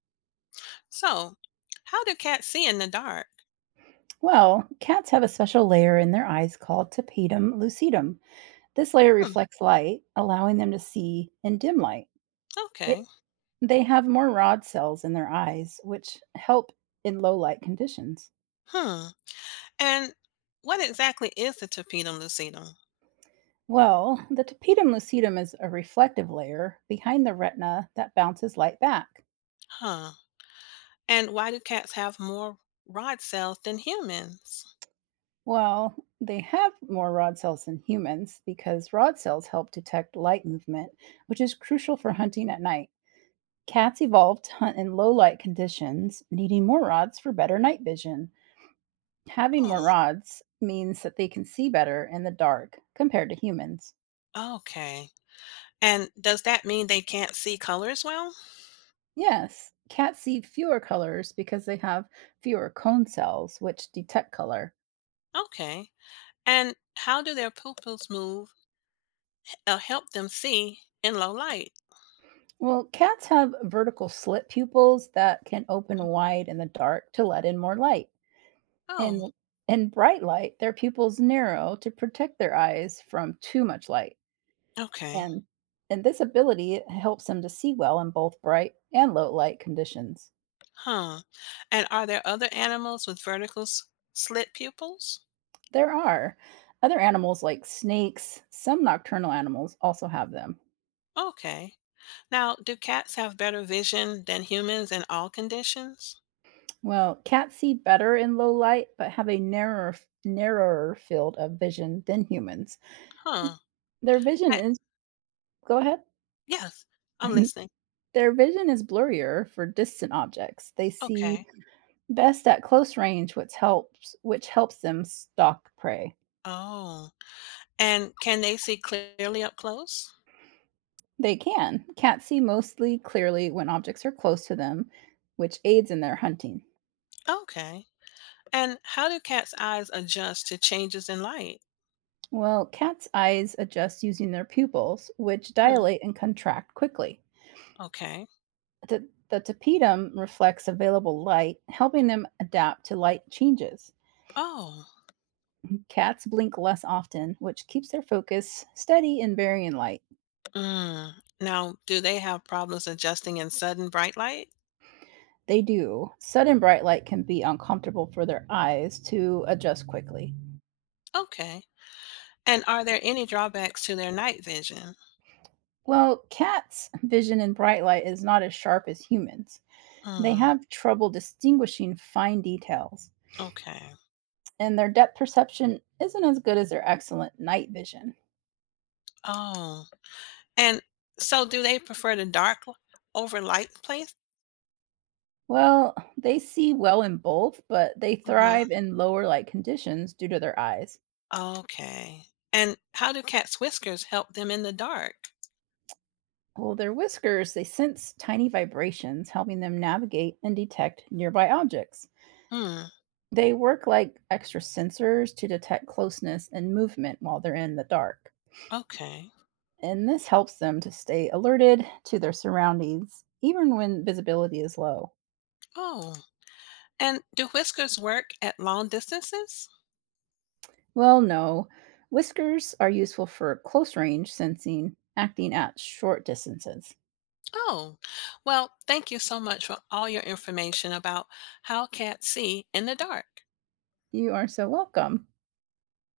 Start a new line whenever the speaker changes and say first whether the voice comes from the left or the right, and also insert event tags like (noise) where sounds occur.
left: So, how do cats see in the dark?
right: Well, cats have a special layer in their eyes called tapetum lucidum. This layer
left: Hmm.
right: reflects light, allowing them to see in dim light. They,
left: Okay.
right: they have more rod cells in their eyes, which help in low light conditions.
left: Hmm. And what exactly is the tapetum lucidum?
right: Well, the tapetum lucidum is a reflective layer behind the retina that bounces light back.
left: Huh. And why do cats have more rod cells than humans?
right: Well, they have more rod cells than humans because rod cells help detect light movement, which is crucial for hunting at night. Cats evolved to hunt in low light conditions, needing more rods for better night vision. Having more
left: Oh,
right: rods means that they can see better in the dark compared to humans.
left: okay. And does that mean they can't see colors well?
right: Yes, cats see fewer colors because they have fewer cone cells, which detect color.
left: Okay. And how do their pupils move or help them see in low light?
right: Well, cats have vertical slit pupils that can open wide in the dark to let in more light.
left: Oh,
right: In in bright light, their pupils narrow to protect their eyes from too much light.
left: okay.
right: And and this ability helps them to see well in both bright and low light conditions.
left: Huh. And are there other animals with vertical slit pupils?
right: There are other animals like snakes, some nocturnal animals also have them.
left: Okay. Now, do cats have better vision than humans in all conditions?
right: Well, cats see better in low light but have a narrower field of vision than humans.
left: Huh.
right: Their vision
left: I,
right: is go ahead.
left: yes, I'm
right: (laughs)
left: listening.
right: Their vision is blurrier for distant objects. They see
left: Okay.
right: best at close range, which helps them stalk prey.
left: Oh. And can they see clearly up close?
right: They can. Cats see mostly clearly when objects are close to them, which aids in their hunting.
left: Okay. And how do cats' eyes adjust to changes in light?
right: Well, cats' eyes adjust using their pupils, which
left: Hmm.
right: dilate and contract quickly.
left: Okay.
right: The tapetum reflects available light, helping them adapt to light changes.
left: Oh.
right: Cats blink less often, which keeps their focus steady and varying light.
left: Mm. Now, do they have problems adjusting in sudden bright light?
right: They do. Sudden bright light can be uncomfortable for their eyes to adjust quickly.
left: Okay. And are there any drawbacks to their night vision?
right: Well, cats' vision in bright light is not as sharp as humans. They
left: Hmm.
right: have trouble distinguishing fine details,
left: Okay.
right: and their depth perception isn't as good as their excellent night vision.
left: Oh. And so do they prefer the dark l over light place?
right: Well, they see well in both, but they
left: Uh-huh,
right: thrive in lower light conditions due to their eyes.
left: okay. And how do cats' whiskers help them in the dark?
right: Well, their whiskers, they sense tiny vibrations, helping them navigate and detect nearby objects.
left: Hmm,
right: They work like extra sensors to detect closeness and movement while they're in the dark.
left: okay.
right: And this helps them to stay alerted to their surroundings, even when visibility is low.
left: Oh, and do whiskers work at long distances?
right: Well, no. Whiskers are useful for close range sensing, acting at short distances.
left: Oh, well, thank you so much for all your information about how cats see in the dark.
right: You are so welcome.